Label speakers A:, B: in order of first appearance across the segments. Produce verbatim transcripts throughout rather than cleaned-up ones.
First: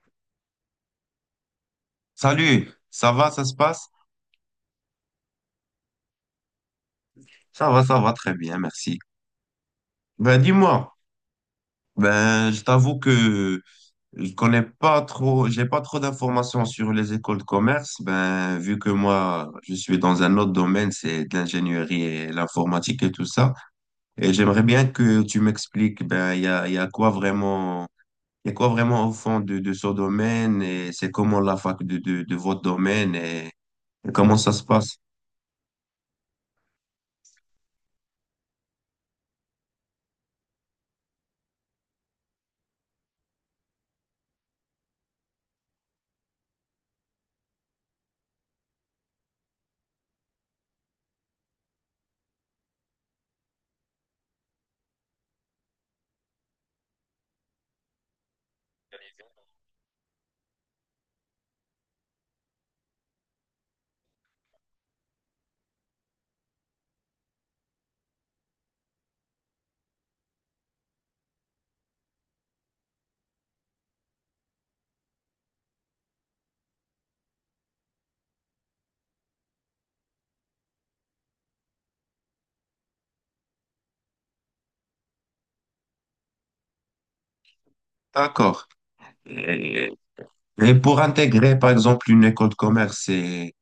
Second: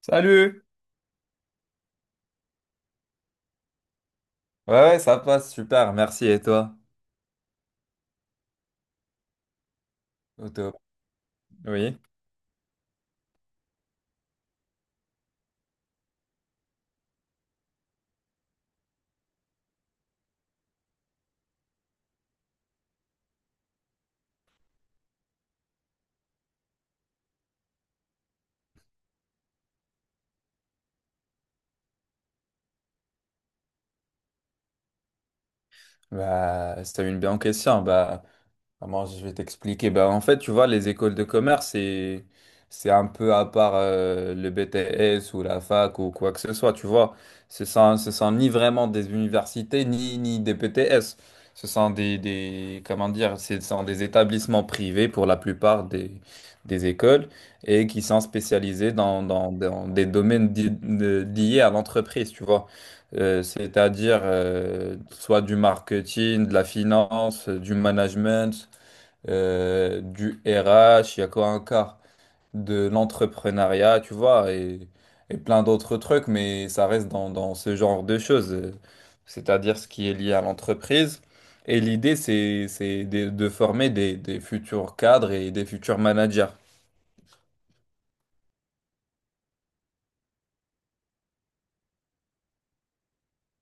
A: Salut!
B: Salut, ça va, ça se passe?
A: Ouais, ouais, ça passe, super, merci. Et toi?
B: Ça va, ça va très bien, merci. Ben
A: Au top.
B: dis-moi,
A: Oui,
B: ben je t'avoue que je connais pas trop, j'ai pas trop d'informations sur les écoles de commerce. Ben vu que moi je suis dans un autre domaine, c'est de l'ingénierie et l'informatique et tout ça. Et j'aimerais bien que tu m'expliques, ben il y a, il y a quoi vraiment, il y a quoi vraiment au fond de, de ce domaine et c'est comment la fac de, de, de votre domaine et et comment ça se passe?
A: bah, c'était une bien question. Bah, comment je vais t'expliquer? Ben, en fait, tu vois, les écoles de commerce, c'est, c'est un peu à part, euh, le B T S ou la fac ou quoi que ce soit, tu vois. Ce sont, ce sont ni vraiment des universités, ni, ni des B T S. Ce sont des, des, comment dire, ce sont des établissements privés pour la plupart des, des écoles et qui sont spécialisés dans, dans, dans des domaines di- de- liés à l'entreprise, tu vois. Euh, c'est-à-dire, euh, soit du marketing, de la finance, euh, du management, euh, du R H, il y a quoi encore? De l'entrepreneuriat, tu vois, et, et plein d'autres trucs, mais ça reste dans, dans ce genre de choses, euh, c'est-à-dire ce qui est lié à l'entreprise. Et l'idée, c'est, c'est de, de former des, des futurs cadres et des futurs managers.
B: D'accord. Et pour intégrer, par exemple, une école de commerce, c'est,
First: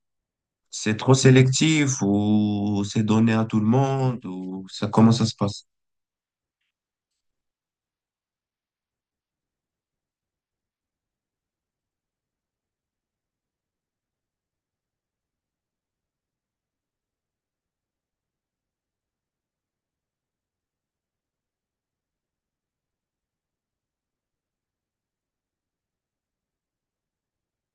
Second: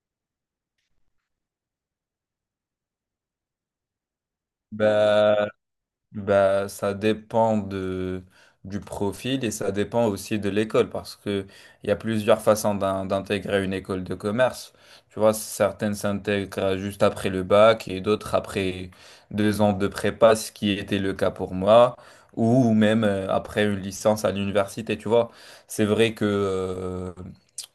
B: c'est trop sélectif ou c'est donné à tout le monde ou ça, comment ça se
A: Bah,
B: passe?
A: Bah, ça dépend de, du profil et ça dépend aussi de l'école parce que il y a plusieurs façons d'in- d'intégrer une école de commerce. Tu vois, certaines s'intègrent juste après le bac et d'autres après deux ans de prépa, ce qui était le cas pour moi, ou même euh, après une licence à l'université. Tu vois, c'est vrai que, euh,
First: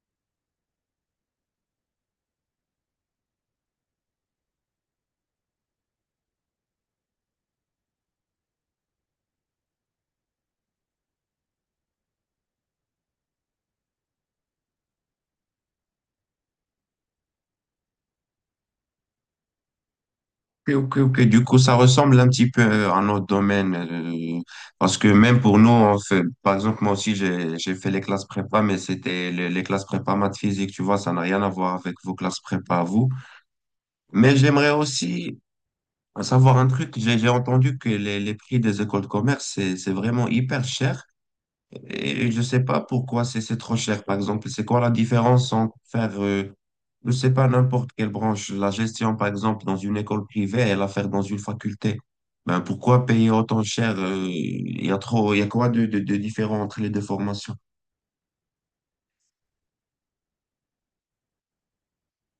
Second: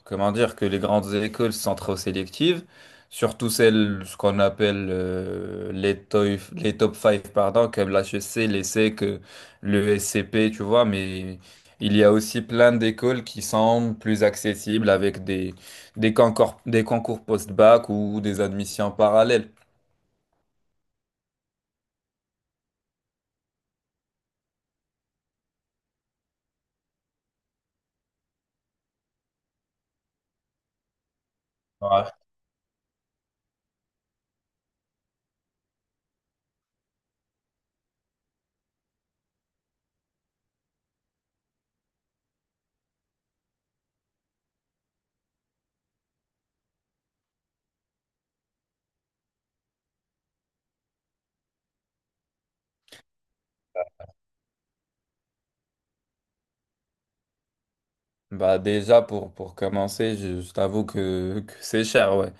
A: comment dire, que les grandes écoles sont trop sélectives. Surtout celles, ce qu'on appelle, euh, les, toy- les top cinq, pardon, comme l'H E C, l'ESSEC, euh, le S C P, tu vois, mais il y a aussi plein d'écoles qui sont plus accessibles avec des, des concours, des concours post-bac ou des admissions parallèles.
B: Ok, ok, ok. Du coup, ça ressemble un petit peu à notre domaine. Euh, parce que même pour nous, on fait, par exemple, moi aussi, j'ai, j'ai fait les classes prépa, mais c'était les, les classes prépa maths physique, tu vois, ça n'a rien à voir avec
A: Ouais.
B: vos classes prépa à vous. Mais j'aimerais aussi savoir un truc. J'ai, j'ai entendu que les, les prix des écoles de commerce, c'est, c'est vraiment hyper cher. Et je ne sais pas pourquoi c'est c'est trop cher, par exemple. C'est quoi la différence entre faire, euh, je ne sais pas, n'importe quelle branche, la gestion, par exemple, dans une école privée et la faire dans une faculté? Ben, pourquoi payer autant cher? euh, Il y a trop, il y a quoi de, de, de différent entre les deux formations?
A: Bah déjà pour, pour commencer, je, je t'avoue que, que c'est cher, ouais.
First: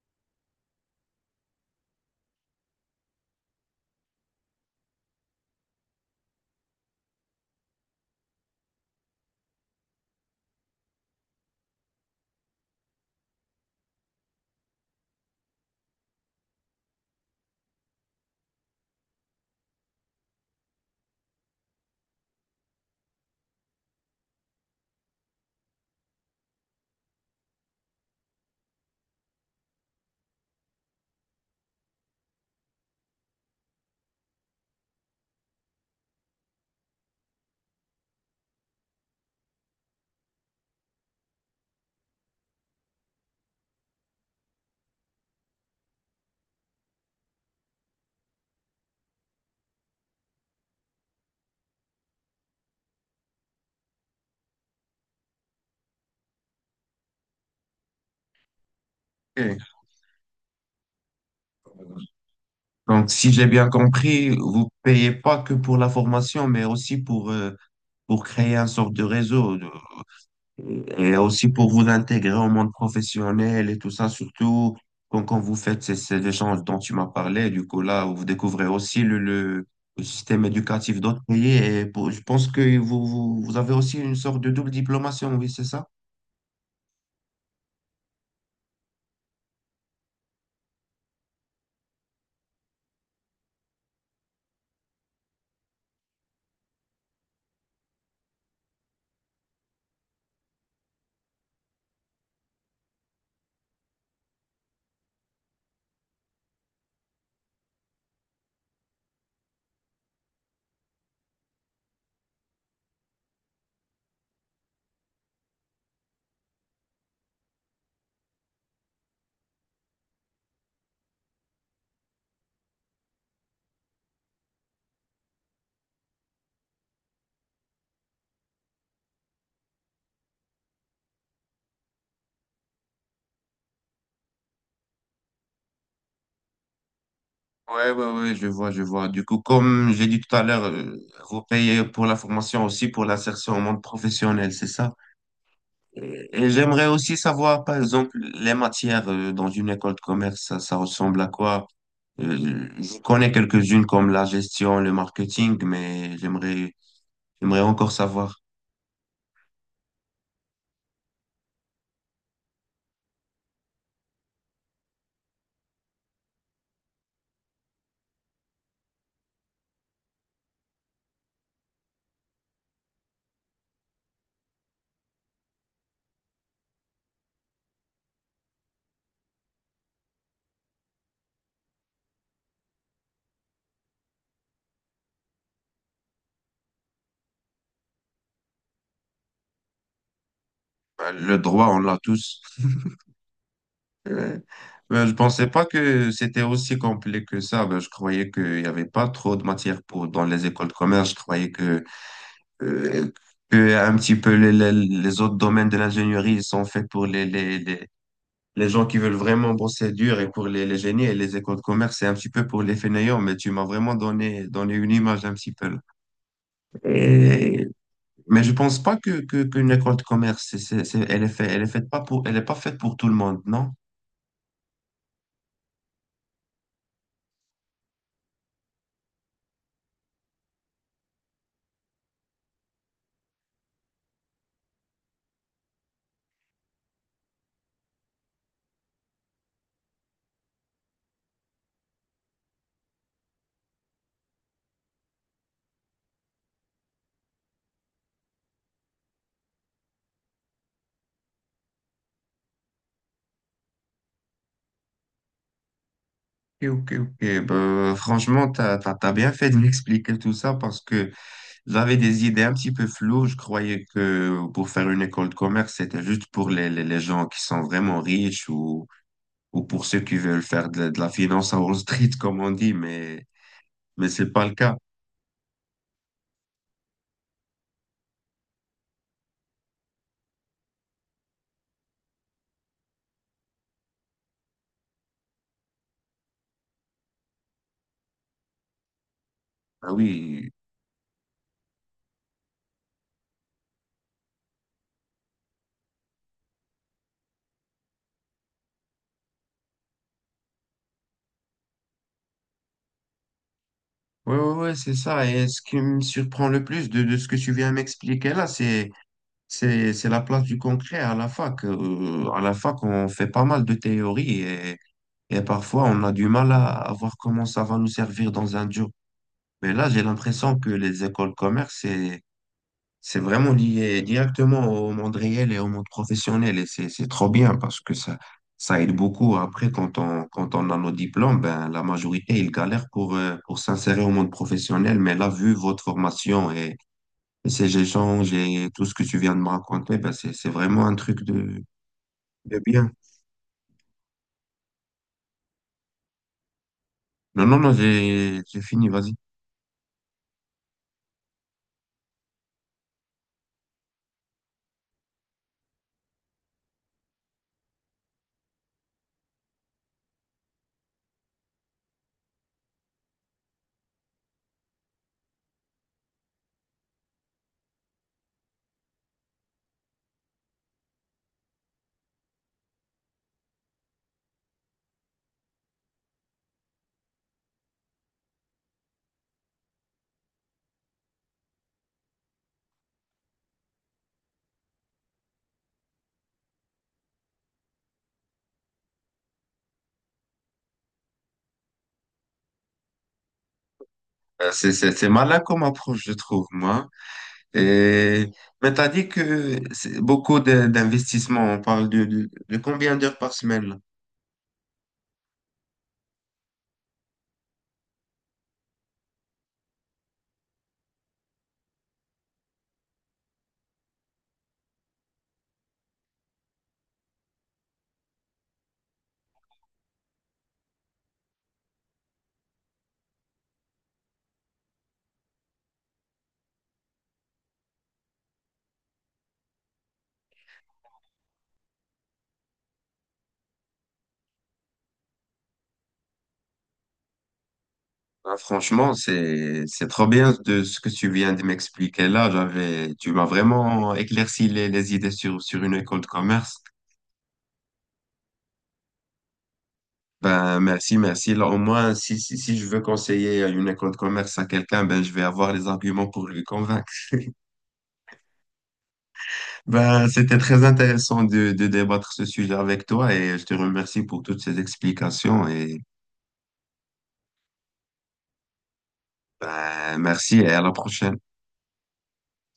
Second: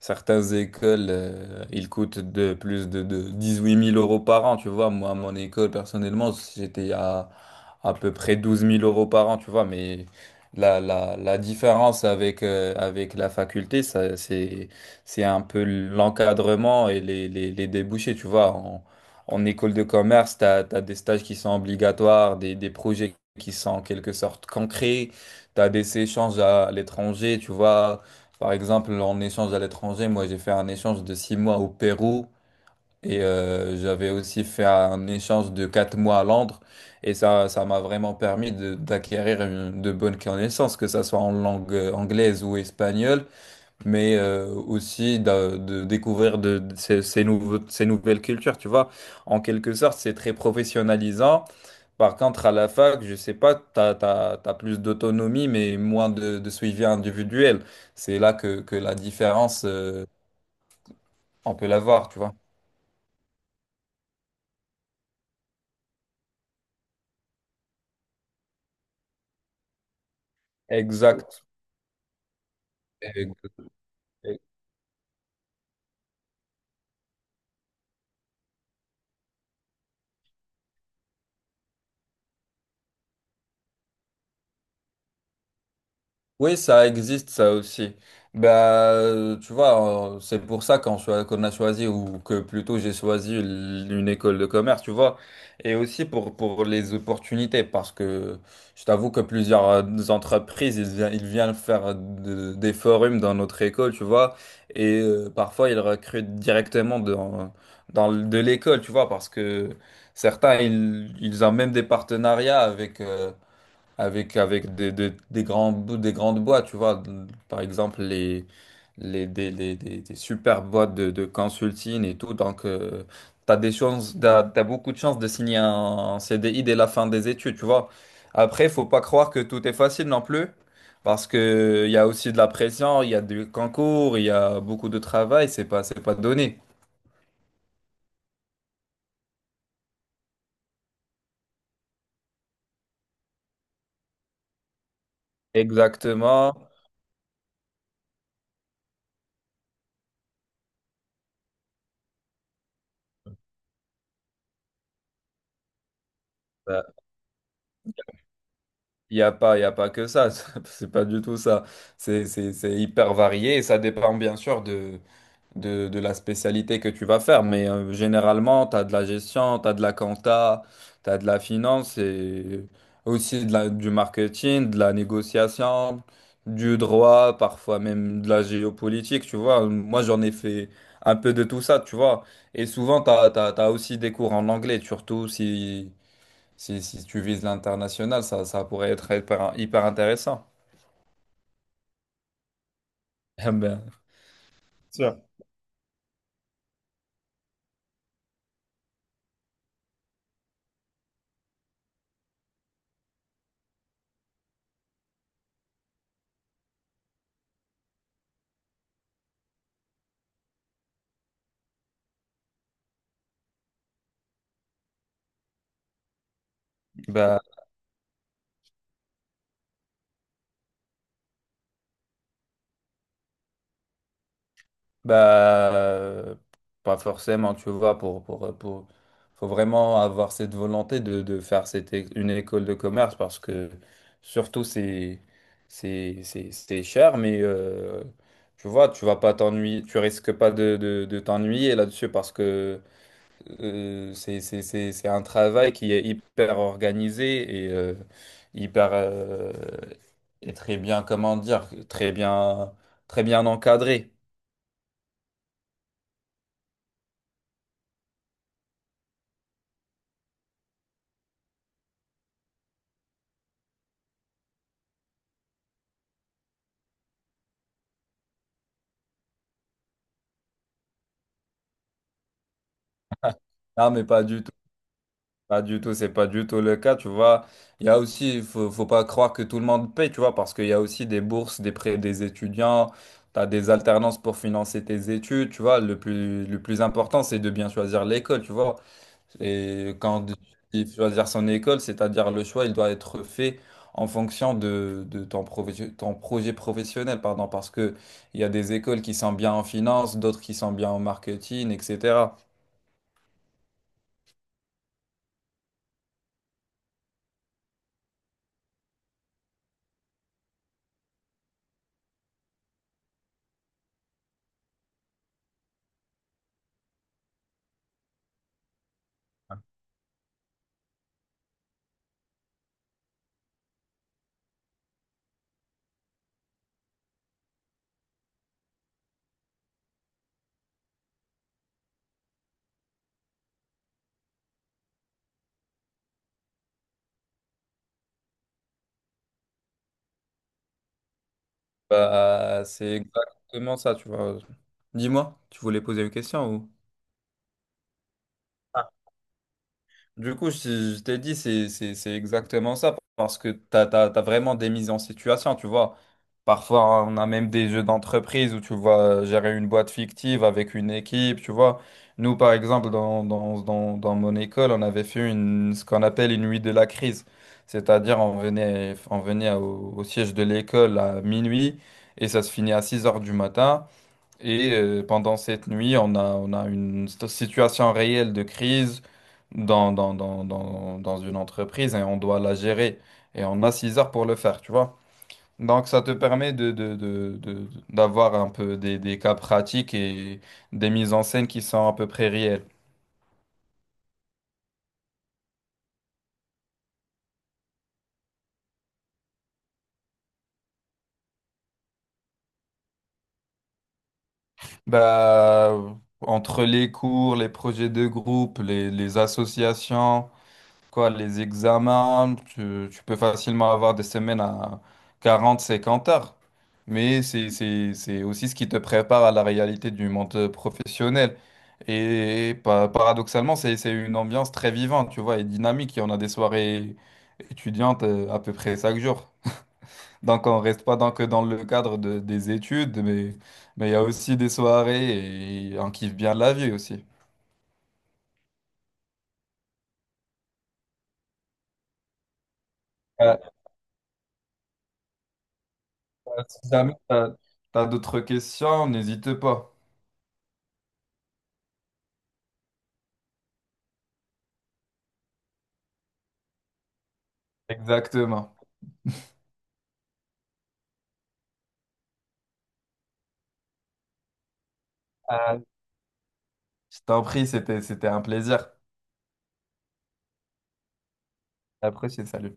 A: Certaines écoles, euh, ils coûtent de plus de, de huit mille euros par an, tu vois. Moi, à mon école, personnellement, j'étais à à peu près douze mille euros par an, tu vois. Mais la, la, la différence avec, euh, avec la faculté, ça, c'est, c'est un peu l'encadrement et les, les, les débouchés, tu vois. En, en école de commerce, tu as des stages qui sont obligatoires, des, des projets qui sont en quelque sorte concrets. T'as des échanges à l'étranger, tu vois. Par exemple, en échange à l'étranger, moi j'ai fait un échange de six mois au Pérou et euh, j'avais aussi fait un échange de quatre mois à Londres. Et ça, ça m'a vraiment permis de- d'acquérir une- de bonnes connaissances, que ça soit en langue euh, anglaise ou espagnole, mais euh, aussi d'a- de, découvrir de, de ces, ces nouveaux- ces nouvelles cultures, tu vois. En quelque sorte, c'est très professionnalisant. Par contre, à la fac, je sais pas, tu as plus d'autonomie, mais moins de, de suivi individuel. C'est là que, que la différence,
B: Ok.
A: euh, on peut la voir, tu vois.
B: Donc, si j'ai bien compris, vous payez pas que pour la formation, mais aussi pour, euh, pour créer un sorte de réseau. Et
A: Exact.
B: aussi pour vous intégrer au monde professionnel
A: Exact.
B: et tout ça, surtout quand, quand vous faites ces, ces échanges dont tu m'as parlé, du coup là, vous découvrez aussi le, le, le système éducatif d'autres pays et pour- je pense que vous, vous, vous avez aussi une sorte de double diplomation, oui, c'est ça?
A: Oui, ça existe, ça aussi. Bah, euh, tu vois, euh, c'est pour ça qu'on choi- qu'on a choisi, ou que plutôt j'ai choisi l- une école de commerce, tu vois. Et aussi pour, pour les opportunités, parce que je t'avoue que plusieurs, euh, entreprises, ils, vi- ils viennent faire de- des forums dans notre école, tu vois. Et euh, parfois, ils recrutent directement dans, dans, l- de l'école, tu vois, parce que certains, ils, ils ont même des partenariats avec... euh, avec avec des, des, des grands des grandes boîtes, tu vois. Par exemple, les les des, des, des, des super boîtes de, de consulting et tout, donc euh, t'as des chances, t'as, t'as beaucoup de chances de signer un, un C D I dès la fin des études, tu vois. Après, faut pas croire que tout est facile non plus, parce que il y a aussi de la pression, il y a du concours, il y a beaucoup de travail, c'est pas c'est pas donné.
B: Ouais, ouais, ouais, je vois, je vois. Du coup, comme j'ai dit tout à l'heure, euh, vous payez pour la formation aussi pour l'insertion au monde professionnel, c'est ça? Et, et
A: Exactement.
B: j'aimerais aussi savoir, par exemple, les matières euh, dans une école de commerce, ça, ça ressemble à quoi? Euh, je connais quelques-unes comme la gestion, le marketing, mais j'aimerais, j'aimerais encore savoir.
A: Il n'y a pas, il a pas que ça, c'est pas du tout ça. C'est c'est- c'est hyper varié et ça dépend bien sûr de, de, de la spécialité que tu vas faire. Mais euh, généralement, tu as de la gestion, tu as de la compta, tu as de la finance et aussi de la, du marketing, de la négociation, du droit, parfois même de la géopolitique, tu vois. Moi, j'en ai fait un peu de tout ça, tu vois. Et souvent, tu as, t'as, t'as t'as aussi des cours en anglais, surtout si… Si, si tu vises l'international, ça, ça pourrait être hyper, hyper intéressant.
B: Bah, le droit, on l'a tous.
A: Ah, ben,
B: Euh, ben, je pensais pas que c'était aussi complet que ça. Ben, je croyais qu'il n'y avait pas trop de matières pour, dans les écoles de commerce. Je croyais que, euh, que un petit peu les, les, les autres domaines de l'ingénierie ils sont faits pour les, les, les, Les gens qui veulent vraiment bosser dur et pour les, les génies et les écoles de commerce, c'est un petit peu pour les fainéants, mais tu m'as vraiment donné, donné une image un petit peu. Là.
A: bah,
B: Et, mais je pense pas que, que, qu'une école de commerce, c'est, c'est, c'est- elle est fait, elle est faite pas pour, elle est pas faite pour tout le monde, non?
A: bah, euh, pas forcément, tu vois, pour, pour, pour, faut vraiment avoir cette volonté de, de faire cette, é- une école de commerce, parce que surtout c'est, c'est, c'est, c'est cher, mais euh, tu vois, tu vas pas t'ennuyer, tu risques pas de, de, de t'ennuyer là-dessus, parce que Euh, c'est c'est- c'est- c'est un travail qui est hyper organisé et, euh, hyper, euh, et très bien, comment dire, très bien, très bien encadré.
B: Ok, ok, ok. Ben, franchement, t'as, t'as, t'as bien fait de m'expliquer tout ça parce que j'avais des idées un petit peu floues. Je croyais que pour faire une école de commerce, c'était juste pour les, les, les gens qui sont vraiment riches ou ou pour ceux qui veulent faire de, de la finance à Wall Street, comme on dit, mais,
A: Ah, mais
B: mais
A: pas
B: c'est
A: du
B: pas
A: tout,
B: le cas.
A: pas du tout, c'est pas du tout le cas, tu vois. Il y a aussi, il faut, Faut pas croire que tout le monde paye, tu vois, parce qu'il y a aussi des bourses, des prêts des étudiants, tu as des alternances pour financer tes études, tu vois. Le plus, le plus important, c'est de bien choisir l'école, tu vois.
B: Ah
A: Et quand
B: oui,
A: il choisir son école, c'est-à-dire le choix, il doit être fait en fonction de, de ton, profe- ton projet professionnel, pardon, parce que il y a des écoles qui sont bien en finance, d'autres qui sont bien en marketing, et cetera.
B: ouais, ouais, ouais, c'est ça. Et ce qui me surprend le plus de, de ce que tu viens m'expliquer là, c'est, c'est, c'est la place du concret à la fac. Euh, à la fac, on fait pas mal de théories et, et parfois on a du mal à, à voir comment ça va nous servir dans un job. Mais là, j'ai l'impression que les écoles commerce, c'est C'est vraiment lié directement au monde réel et au monde professionnel et c'est c'est trop bien parce que ça ça aide beaucoup. Après, quand on quand on a nos diplômes, ben la majorité ils galèrent pour euh, pour s'insérer au monde professionnel. Mais là, vu votre formation et, et ces échanges et tout ce que tu viens de me raconter, ben c'est c'est vraiment un truc de de
A: Bah,
B: bien.
A: c'est exactement ça, tu vois. Dis-moi, tu voulais poser une question ou?
B: Non non non, j'ai j'ai fini. Vas-y.
A: Du coup, je, je t'ai dit, c'est c'est- c'est exactement ça, parce que t'as, t'as, t'as vraiment des mises en situation, tu vois. Parfois, on a même des jeux d'entreprise où tu vois gérer une boîte fictive avec une équipe, tu vois. Nous, par exemple, dans, dans, dans, dans mon école, on avait fait une, ce qu'on appelle une nuit de la crise. C'est-à-dire, on venait, on venait au, au siège de l'école à minuit et ça se finit à six heures du matin. Et euh, pendant cette nuit, on a, on a une sto- situation réelle de crise dans, dans, dans, dans, dans une entreprise et on doit la gérer. Et on a six heures pour le faire, tu vois. Donc ça te permet de, de, de, de- d'avoir un peu des, des cas pratiques et des mises en scène qui sont à peu près réelles.
B: Euh, C'est c'est c'est malin comme approche, je trouve moi. Et, mais t'as dit que c'est beaucoup de- d'investissements. On parle de, de, de combien d'heures par semaine? Là.
A: Bah, entre les cours, les projets de groupe, les, les associations, quoi, les examens, tu, tu peux facilement avoir des semaines à quarante cinquante heures. Mais c'est, c'est, c'est aussi ce qui te prépare à la réalité du monde professionnel. Et pa- paradoxalement, c'est, c'est une ambiance très vivante, tu vois, et dynamique. Et on a des soirées étudiantes, euh, à peu près chaque jour. Donc on reste pas dans, que dans le cadre de- des études, mais mais il y a aussi des soirées et on kiffe bien la vie aussi.
B: Ah, franchement, c'est, c'est trop bien de ce que tu viens de m'expliquer là. J'avais, tu m'as
A: Euh,
B: vraiment éclairci les, les idées sur, sur une école de
A: euh,
B: commerce.
A: Si jamais tu as d'autres questions, n'hésite pas.
B: Ben, merci, merci. Là, au moins, si, si, si je veux conseiller une école de commerce à quelqu'un, ben, je vais avoir les arguments pour lui convaincre.
A: Exactement.
B: Ben, c'était très intéressant de, de débattre ce sujet avec toi et je te remercie pour toutes ces explications
A: Euh,
B: et
A: Je t'en prie, c'était, c'était un plaisir.
B: ben merci et à la prochaine.
A: Après, c'est salut.